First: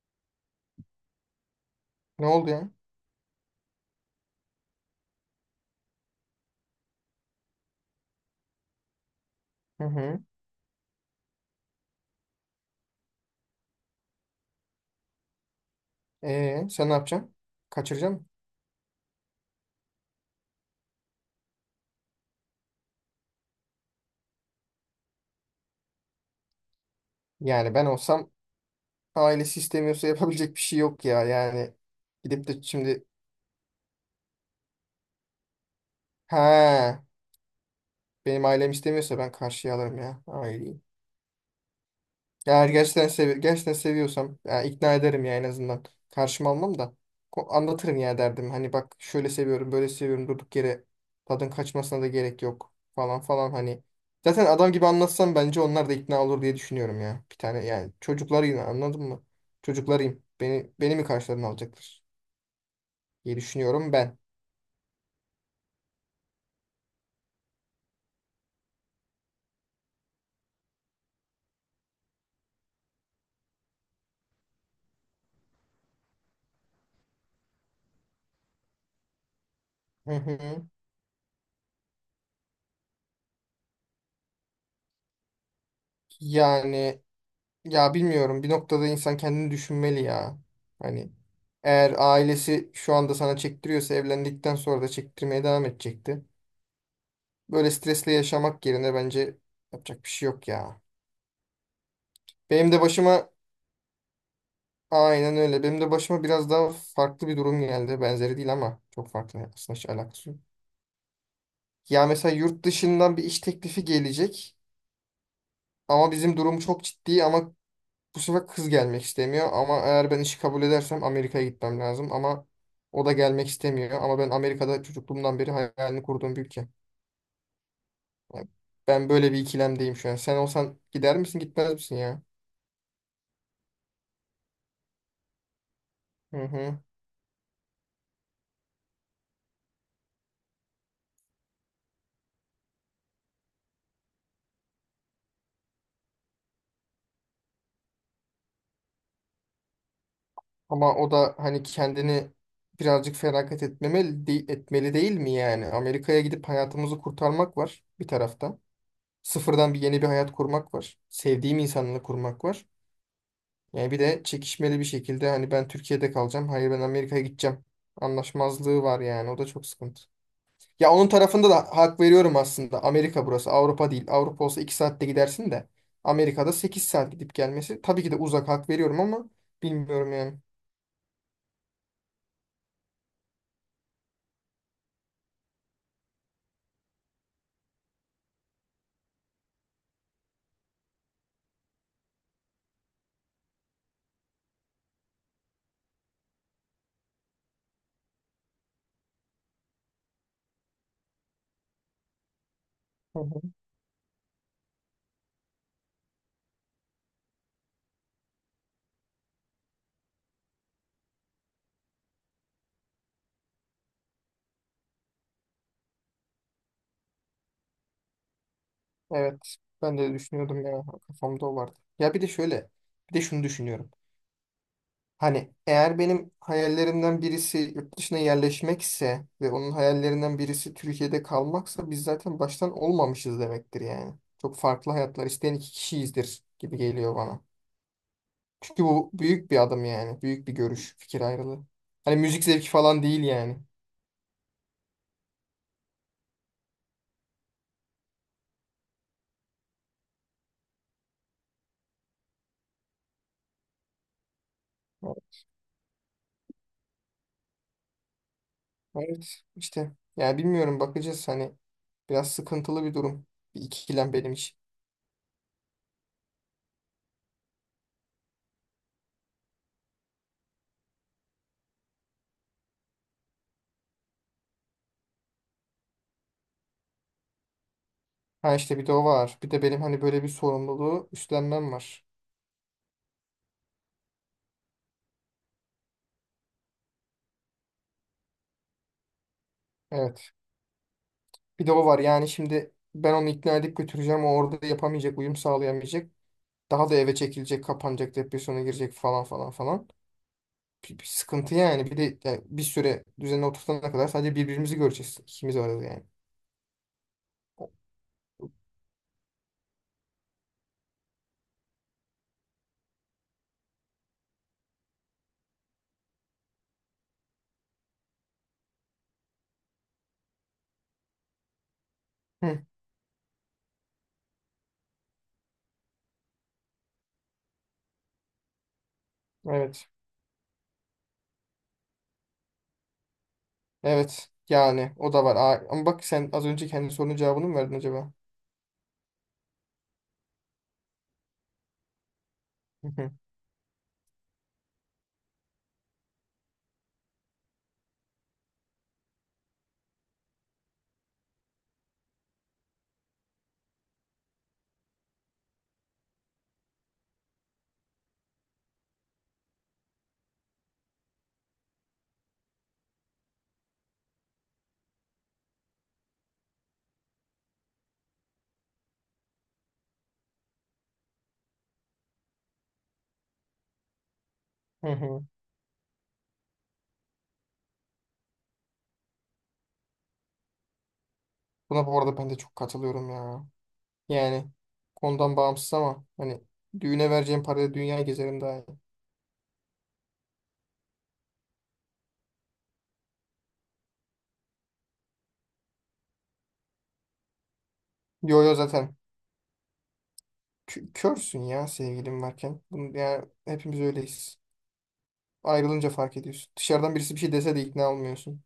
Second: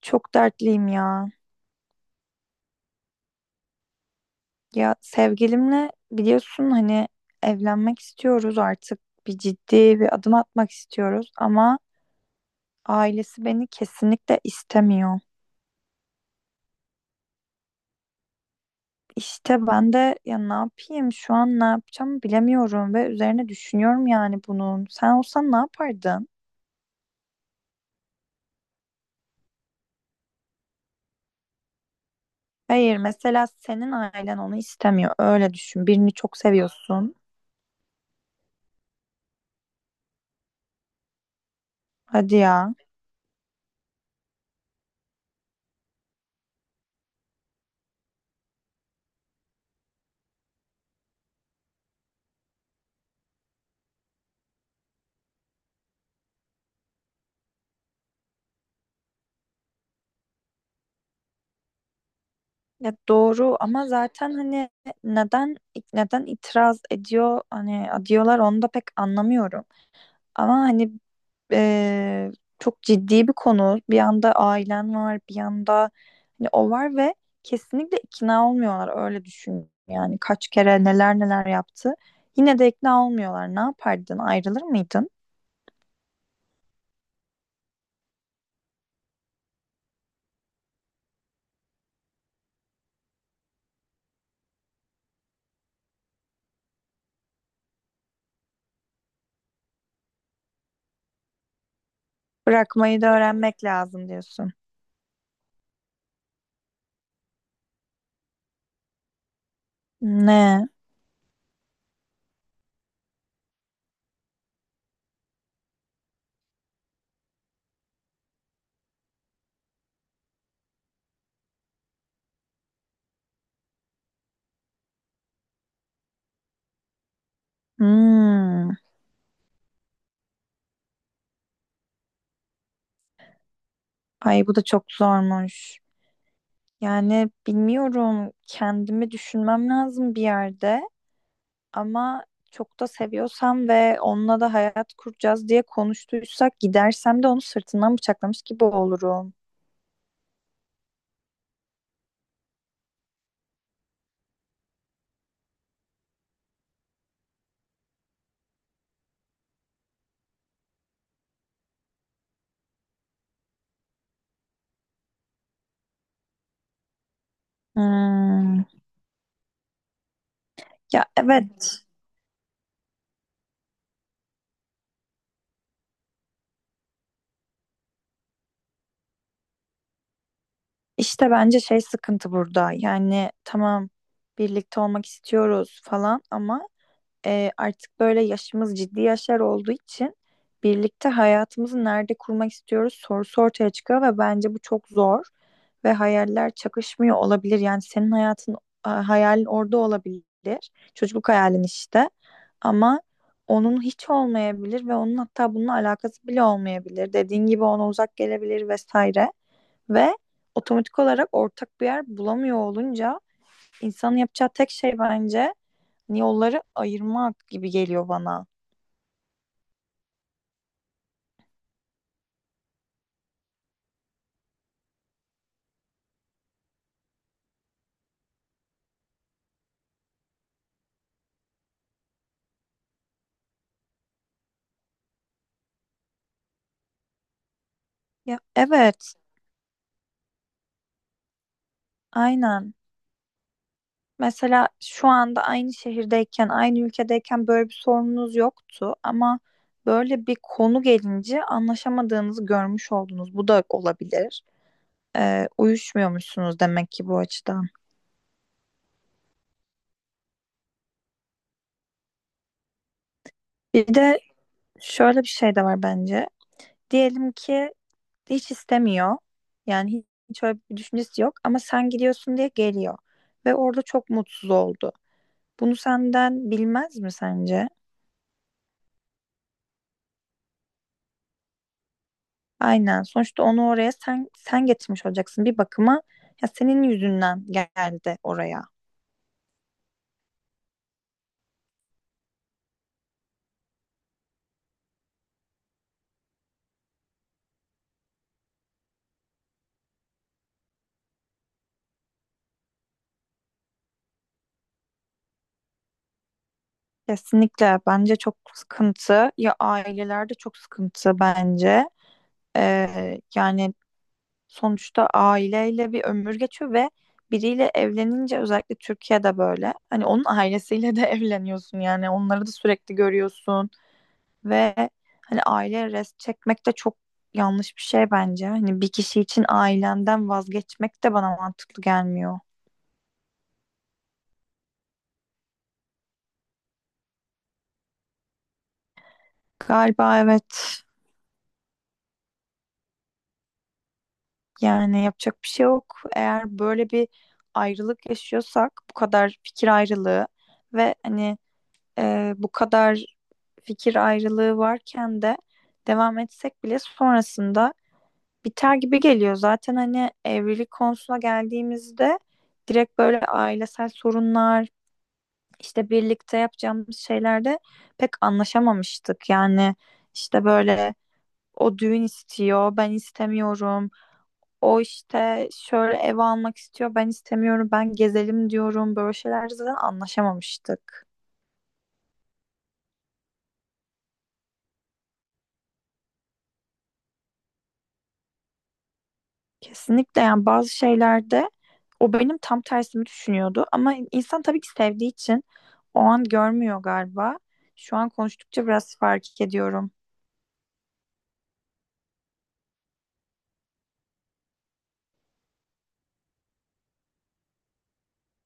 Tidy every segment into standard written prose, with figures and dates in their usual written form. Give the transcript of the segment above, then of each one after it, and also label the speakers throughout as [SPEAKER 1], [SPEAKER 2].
[SPEAKER 1] Çok dertliyim ya.
[SPEAKER 2] Ne oldu ya?
[SPEAKER 1] Ya sevgilimle biliyorsun hani evlenmek istiyoruz artık. Bir
[SPEAKER 2] Hı
[SPEAKER 1] ciddi bir
[SPEAKER 2] hı.
[SPEAKER 1] adım atmak istiyoruz ama ailesi beni kesinlikle istemiyor.
[SPEAKER 2] Sen ne yapacaksın? Kaçıracaksın mı?
[SPEAKER 1] İşte ben de ya ne yapayım şu an ne yapacağımı bilemiyorum ve üzerine düşünüyorum yani bunun. Sen olsan ne yapardın?
[SPEAKER 2] Yani ben olsam ailesi istemiyorsa yapabilecek bir şey yok ya. Yani gidip de
[SPEAKER 1] Hayır
[SPEAKER 2] şimdi
[SPEAKER 1] mesela senin ailen onu istemiyor. Öyle düşün. Birini çok
[SPEAKER 2] ha
[SPEAKER 1] seviyorsun.
[SPEAKER 2] benim ailem istemiyorsa ben karşıya alırım ya aileyi.
[SPEAKER 1] Hadi
[SPEAKER 2] Eğer
[SPEAKER 1] ya.
[SPEAKER 2] gerçekten, gerçekten seviyorsam yani ikna ederim ya en azından. Karşıma almam da anlatırım ya derdim. Hani bak şöyle seviyorum böyle seviyorum durduk yere tadın kaçmasına da gerek yok falan falan hani. Zaten adam gibi anlatsam bence onlar da ikna olur diye düşünüyorum ya. Bir tane yani çocuklarıyım anladın mı? Çocuklarıyım. Beni mi karşılarına alacaklar
[SPEAKER 1] Ya
[SPEAKER 2] diye
[SPEAKER 1] doğru ama
[SPEAKER 2] düşünüyorum ben.
[SPEAKER 1] zaten hani neden neden itiraz ediyor hani diyorlar onu da pek anlamıyorum. Ama hani eee, çok ciddi bir konu. Bir yanda ailen var, bir yanda hani o var ve kesinlikle ikna olmuyorlar öyle düşün.
[SPEAKER 2] Hı
[SPEAKER 1] Yani
[SPEAKER 2] hı.
[SPEAKER 1] kaç kere neler neler yaptı. Yine de ikna olmuyorlar. Ne yapardın? Ayrılır mıydın?
[SPEAKER 2] Yani ya bilmiyorum bir noktada insan kendini düşünmeli ya. Hani eğer ailesi şu anda sana çektiriyorsa evlendikten sonra da çektirmeye devam edecekti. Böyle stresle yaşamak yerine bence yapacak bir şey yok ya. Benim de
[SPEAKER 1] Bırakmayı da
[SPEAKER 2] başıma
[SPEAKER 1] öğrenmek lazım diyorsun.
[SPEAKER 2] aynen öyle. Benim de başıma biraz daha farklı bir durum geldi. Benzeri değil ama çok farklı aslında, hiç alakası yok.
[SPEAKER 1] Ne?
[SPEAKER 2] Ya mesela yurt dışından bir iş teklifi gelecek ama bizim durum çok ciddi, ama bu sefer kız gelmek istemiyor. Ama eğer ben işi kabul edersem Amerika'ya gitmem lazım, ama o da gelmek istemiyor. Ama ben, Amerika'da çocukluğumdan beri hayalini kurduğum bir ülke. Ya,
[SPEAKER 1] Hmm.
[SPEAKER 2] ben böyle bir ikilemdeyim şu an. Sen olsan gider misin, gitmez misin ya?
[SPEAKER 1] Ay bu da çok zormuş.
[SPEAKER 2] Hı hı.
[SPEAKER 1] Yani bilmiyorum kendimi düşünmem lazım bir yerde ama çok da seviyorsam ve onunla da hayat kuracağız diye konuştuysak gidersem de onu sırtından bıçaklamış gibi olurum.
[SPEAKER 2] Ama o da hani kendini birazcık feragat etmeli değil mi yani? Amerika'ya gidip hayatımızı kurtarmak var bir tarafta. Sıfırdan bir yeni bir hayat kurmak var. Sevdiğim insanla kurmak var. Yani bir de çekişmeli bir şekilde hani, ben Türkiye'de kalacağım. Hayır, ben Amerika'ya gideceğim.
[SPEAKER 1] Hmm,
[SPEAKER 2] Anlaşmazlığı var yani. O da çok sıkıntı. Ya
[SPEAKER 1] ya
[SPEAKER 2] onun tarafında da
[SPEAKER 1] evet,
[SPEAKER 2] hak veriyorum aslında. Amerika burası, Avrupa değil. Avrupa olsa 2 saatte gidersin de Amerika'da 8 saat gidip gelmesi tabii ki de uzak, hak veriyorum ama bilmiyorum yani.
[SPEAKER 1] işte bence şey sıkıntı burada yani tamam birlikte olmak istiyoruz falan ama artık böyle yaşımız ciddi yaşlar olduğu için birlikte hayatımızı nerede kurmak istiyoruz sorusu ortaya çıkıyor ve bence bu çok zor ve hayaller çakışmıyor olabilir. Yani senin hayatın hayalin orada olabilir. Çocukluk hayalin işte. Ama
[SPEAKER 2] Hı hı.
[SPEAKER 1] onun hiç olmayabilir ve onun hatta bununla alakası bile olmayabilir. Dediğin gibi ona uzak gelebilir vesaire ve otomatik olarak ortak bir yer bulamıyor olunca insanın yapacağı tek şey bence yolları ayırmak gibi geliyor bana.
[SPEAKER 2] Evet. Ben de düşünüyordum ya. Kafamda o vardı. Ya bir de şöyle. Bir de şunu düşünüyorum. Hani eğer benim hayallerimden birisi yurt dışına yerleşmekse ve onun hayallerinden birisi Türkiye'de kalmaksa biz zaten baştan olmamışız demektir yani. Çok farklı hayatlar isteyen iki kişiyizdir gibi geliyor bana.
[SPEAKER 1] Ya
[SPEAKER 2] Çünkü bu
[SPEAKER 1] evet,
[SPEAKER 2] büyük bir adım yani. Büyük bir görüş, fikir ayrılığı. Hani müzik zevki
[SPEAKER 1] aynen.
[SPEAKER 2] falan değil yani.
[SPEAKER 1] Mesela şu anda aynı şehirdeyken, aynı ülkedeyken böyle bir sorununuz yoktu ama böyle bir konu gelince anlaşamadığınızı görmüş oldunuz. Bu da olabilir. Uyuşmuyormuşsunuz demek ki bu açıdan.
[SPEAKER 2] Evet işte. Yani bilmiyorum, bakacağız hani. Biraz sıkıntılı bir durum. Bir
[SPEAKER 1] Bir
[SPEAKER 2] ikilem
[SPEAKER 1] de
[SPEAKER 2] benim için.
[SPEAKER 1] şöyle bir şey de var bence. Diyelim ki hiç istemiyor. Yani hiç öyle bir düşüncesi yok ama sen gidiyorsun diye geliyor ve orada çok mutsuz oldu. Bunu senden bilmez mi sence?
[SPEAKER 2] Ha işte bir de o var. Bir de benim hani böyle bir sorumluluğu üstlenmem var.
[SPEAKER 1] Aynen. Sonuçta onu oraya sen getirmiş olacaksın bir bakıma. Ya senin yüzünden geldi oraya.
[SPEAKER 2] Evet. Bir de o var. Yani şimdi ben onu ikna edip götüreceğim. O orada yapamayacak, uyum sağlayamayacak. Daha da eve çekilecek, kapanacak, depresyona girecek falan falan falan. Bir sıkıntı yani. Bir de yani bir süre düzenine oturtana kadar sadece birbirimizi göreceğiz. İkimiz varız yani.
[SPEAKER 1] Kesinlikle bence çok
[SPEAKER 2] O-
[SPEAKER 1] sıkıntı. Ya ailelerde çok sıkıntı bence. Yani sonuçta aileyle bir ömür geçiyor ve biriyle evlenince özellikle Türkiye'de böyle. Hani onun ailesiyle de evleniyorsun yani onları da
[SPEAKER 2] hı,
[SPEAKER 1] sürekli görüyorsun. Ve hani aile rest çekmek de çok yanlış bir şey bence. Hani bir kişi için
[SPEAKER 2] evet.
[SPEAKER 1] ailenden vazgeçmek de bana mantıklı gelmiyor.
[SPEAKER 2] Evet. Yani o da var. Aa, ama bak sen az önce kendi sorunun cevabını mı verdin acaba?
[SPEAKER 1] Galiba evet.
[SPEAKER 2] Hı hı.
[SPEAKER 1] Yani yapacak bir şey yok. Eğer böyle bir ayrılık yaşıyorsak bu kadar fikir ayrılığı ve hani bu kadar fikir ayrılığı varken de devam etsek bile sonrasında biter gibi geliyor. Zaten hani evlilik konusuna geldiğimizde direkt böyle ailesel sorunlar işte birlikte yapacağımız şeylerde pek anlaşamamıştık. Yani işte böyle o düğün istiyor, ben istemiyorum. O
[SPEAKER 2] Hı hı.
[SPEAKER 1] işte şöyle ev almak istiyor, ben istemiyorum. Ben gezelim diyorum. Böyle şeylerde zaten anlaşamamıştık.
[SPEAKER 2] Buna bu arada ben de çok katılıyorum ya. Yani konudan bağımsız ama hani düğüne vereceğim parayla dünyayı gezerim, daha iyi.
[SPEAKER 1] Kesinlikle yani bazı şeylerde o benim tam tersimi düşünüyordu. Ama insan tabii ki sevdiği için o an görmüyor galiba. Şu an
[SPEAKER 2] Yo yo,
[SPEAKER 1] konuştukça biraz
[SPEAKER 2] zaten
[SPEAKER 1] fark ediyorum.
[SPEAKER 2] körsün ya sevgilim varken. Bunu, yani hepimiz öyleyiz. Ayrılınca fark ediyorsun. Dışarıdan birisi bir şey dese de ikna olmuyorsun.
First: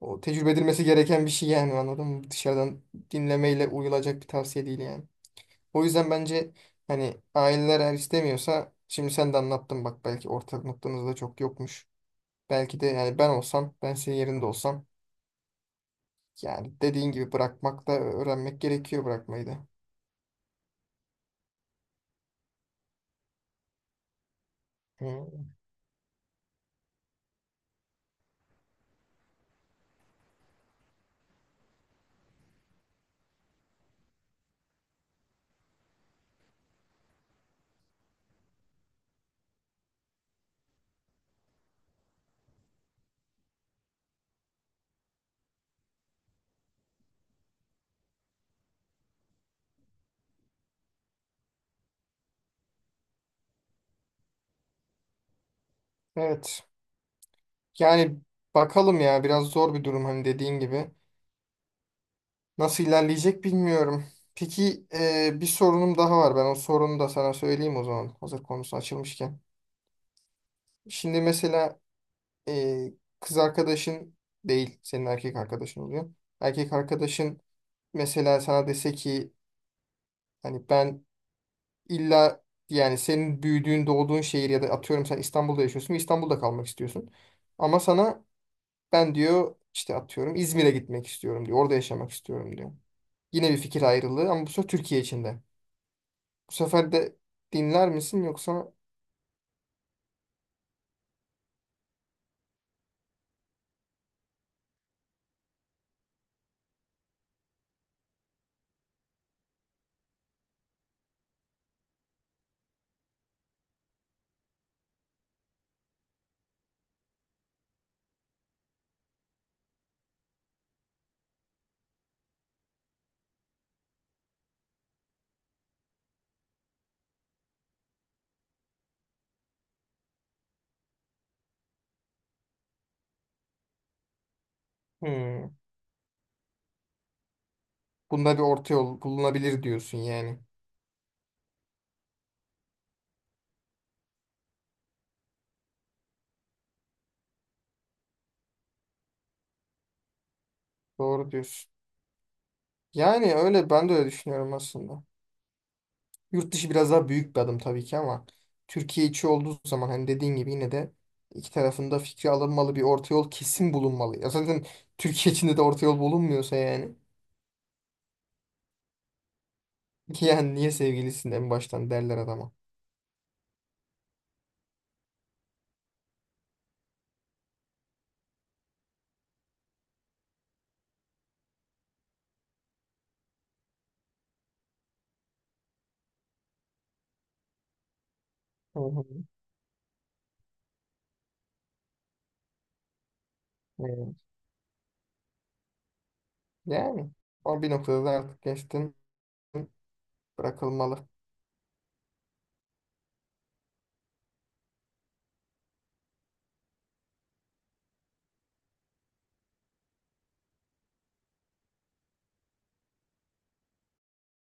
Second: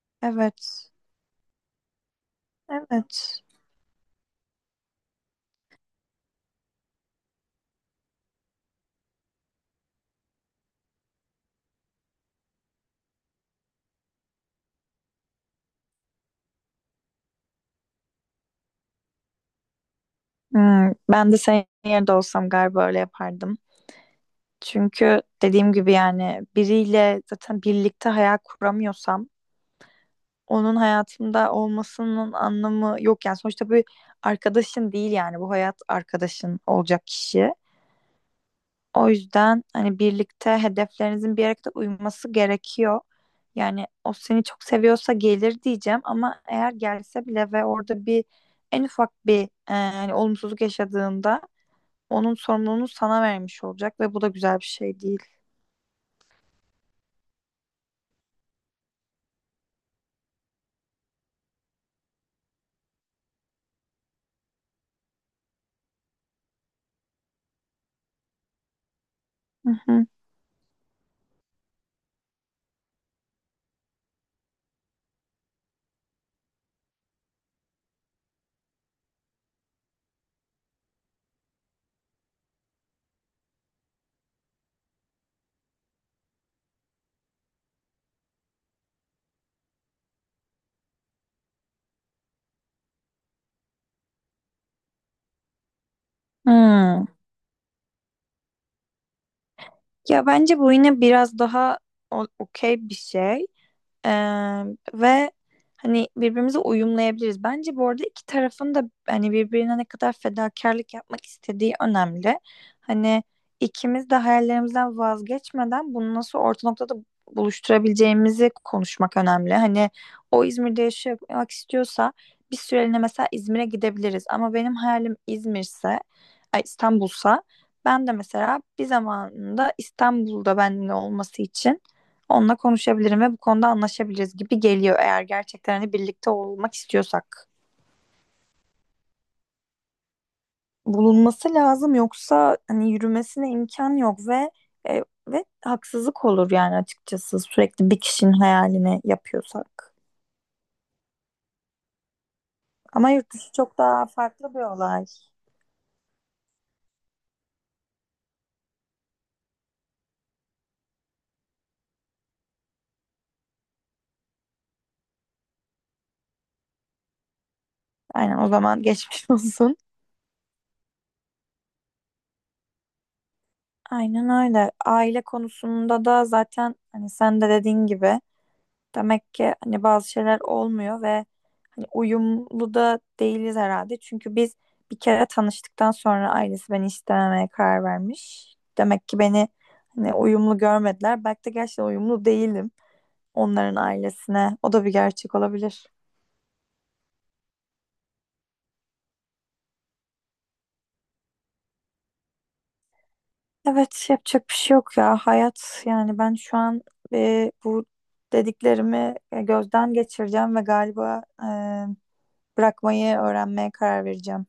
[SPEAKER 2] O tecrübe edilmesi
[SPEAKER 1] Evet.
[SPEAKER 2] gereken bir şey yani, anladın mı? Dışarıdan
[SPEAKER 1] Evet.
[SPEAKER 2] dinlemeyle uyulacak bir tavsiye değil yani. O yüzden bence hani aileler eğer istemiyorsa, şimdi sen de anlattın bak, belki ortak noktanız da çok yokmuş. Belki de yani ben olsam, ben senin yerinde olsam, yani dediğin gibi bırakmak da öğrenmek gerekiyor, bırakmayı da.
[SPEAKER 1] Hmm, ben de senin yerinde olsam galiba öyle yapardım. Çünkü
[SPEAKER 2] Hı.
[SPEAKER 1] dediğim gibi yani biriyle zaten birlikte hayal kuramıyorsam onun hayatımda olmasının anlamı yok yani sonuçta bir arkadaşın değil yani bu hayat arkadaşın olacak kişi. O yüzden hani birlikte hedeflerinizin bir yere kadar uyması gerekiyor. Yani o seni çok seviyorsa gelir diyeceğim ama eğer gelse bile ve orada bir en ufak bir hani olumsuzluk yaşadığında onun sorumluluğunu sana vermiş olacak ve bu da güzel bir şey değil.
[SPEAKER 2] Evet. Yani bakalım ya, biraz zor bir durum hani dediğin gibi. Nasıl ilerleyecek bilmiyorum. Peki bir sorunum daha var. Ben o sorunu da sana söyleyeyim o zaman. Hazır konusu açılmışken.
[SPEAKER 1] Hı hı.
[SPEAKER 2] Şimdi mesela e, kız arkadaşın değil, senin erkek arkadaşın oluyor. Erkek arkadaşın mesela sana dese ki hani, ben İlla yani senin büyüdüğün, doğduğun şehir, ya da atıyorum sen İstanbul'da yaşıyorsun ve İstanbul'da kalmak istiyorsun. Ama sana ben diyor, işte atıyorum İzmir'e gitmek istiyorum diyor. Orada yaşamak istiyorum diyor. Yine bir fikir ayrılığı ama bu sefer Türkiye içinde. Bu sefer
[SPEAKER 1] Hmm.
[SPEAKER 2] de dinler misin yoksa?
[SPEAKER 1] Ya bence bu yine biraz daha okey bir şey. Ee, ve hani birbirimize uyumlayabiliriz. Bence bu arada iki tarafın da hani birbirine ne kadar fedakarlık yapmak istediği önemli. Hani ikimiz de hayallerimizden vazgeçmeden bunu nasıl orta noktada buluşturabileceğimizi konuşmak önemli. Hani o İzmir'de yaşamak istiyorsa bir süreliğine mesela İzmir'e gidebiliriz. Ama benim hayalim İzmir'se, ay İstanbul'sa ben de mesela bir zamanında İstanbul'da benimle olması için onunla konuşabilirim ve bu konuda anlaşabiliriz gibi geliyor eğer
[SPEAKER 2] Hmm,
[SPEAKER 1] gerçekten hani birlikte olmak istiyorsak.
[SPEAKER 2] bunda bir orta yol bulunabilir diyorsun yani.
[SPEAKER 1] Bulunması lazım yoksa hani yürümesine imkan yok ve ve haksızlık olur yani açıkçası sürekli bir kişinin hayalini yapıyorsak.
[SPEAKER 2] Doğru diyorsun.
[SPEAKER 1] Ama yurt
[SPEAKER 2] Yani
[SPEAKER 1] dışı
[SPEAKER 2] öyle,
[SPEAKER 1] çok
[SPEAKER 2] ben de
[SPEAKER 1] daha
[SPEAKER 2] öyle
[SPEAKER 1] farklı
[SPEAKER 2] düşünüyorum
[SPEAKER 1] bir
[SPEAKER 2] aslında.
[SPEAKER 1] olay.
[SPEAKER 2] Yurt dışı biraz daha büyük bir adım tabii ki ama Türkiye içi olduğu zaman hani dediğin gibi yine de iki tarafında fikri alınmalı, bir orta yol kesin bulunmalı. Ya zaten Türkiye içinde de orta yol bulunmuyorsa yani
[SPEAKER 1] Aynen o zaman geçmiş olsun.
[SPEAKER 2] ki yani niye sevgilisin en baştan derler adama.
[SPEAKER 1] Aynen öyle. Aile konusunda da zaten hani sen de dediğin gibi demek ki hani bazı şeyler olmuyor ve hani uyumlu da değiliz herhalde. Çünkü biz bir kere tanıştıktan sonra ailesi beni istememeye karar vermiş.
[SPEAKER 2] Hı hı.
[SPEAKER 1] Demek ki beni hani uyumlu görmediler. Belki de gerçekten uyumlu değilim onların
[SPEAKER 2] Evet.
[SPEAKER 1] ailesine. O da bir gerçek olabilir.
[SPEAKER 2] Yani o bir noktada da artık geçtin, bırakılmalı.
[SPEAKER 1] Evet, yapacak bir şey yok ya. Hayat yani ben şu an bu dediklerimi gözden geçireceğim ve galiba bırakmayı öğrenmeye karar vereceğim.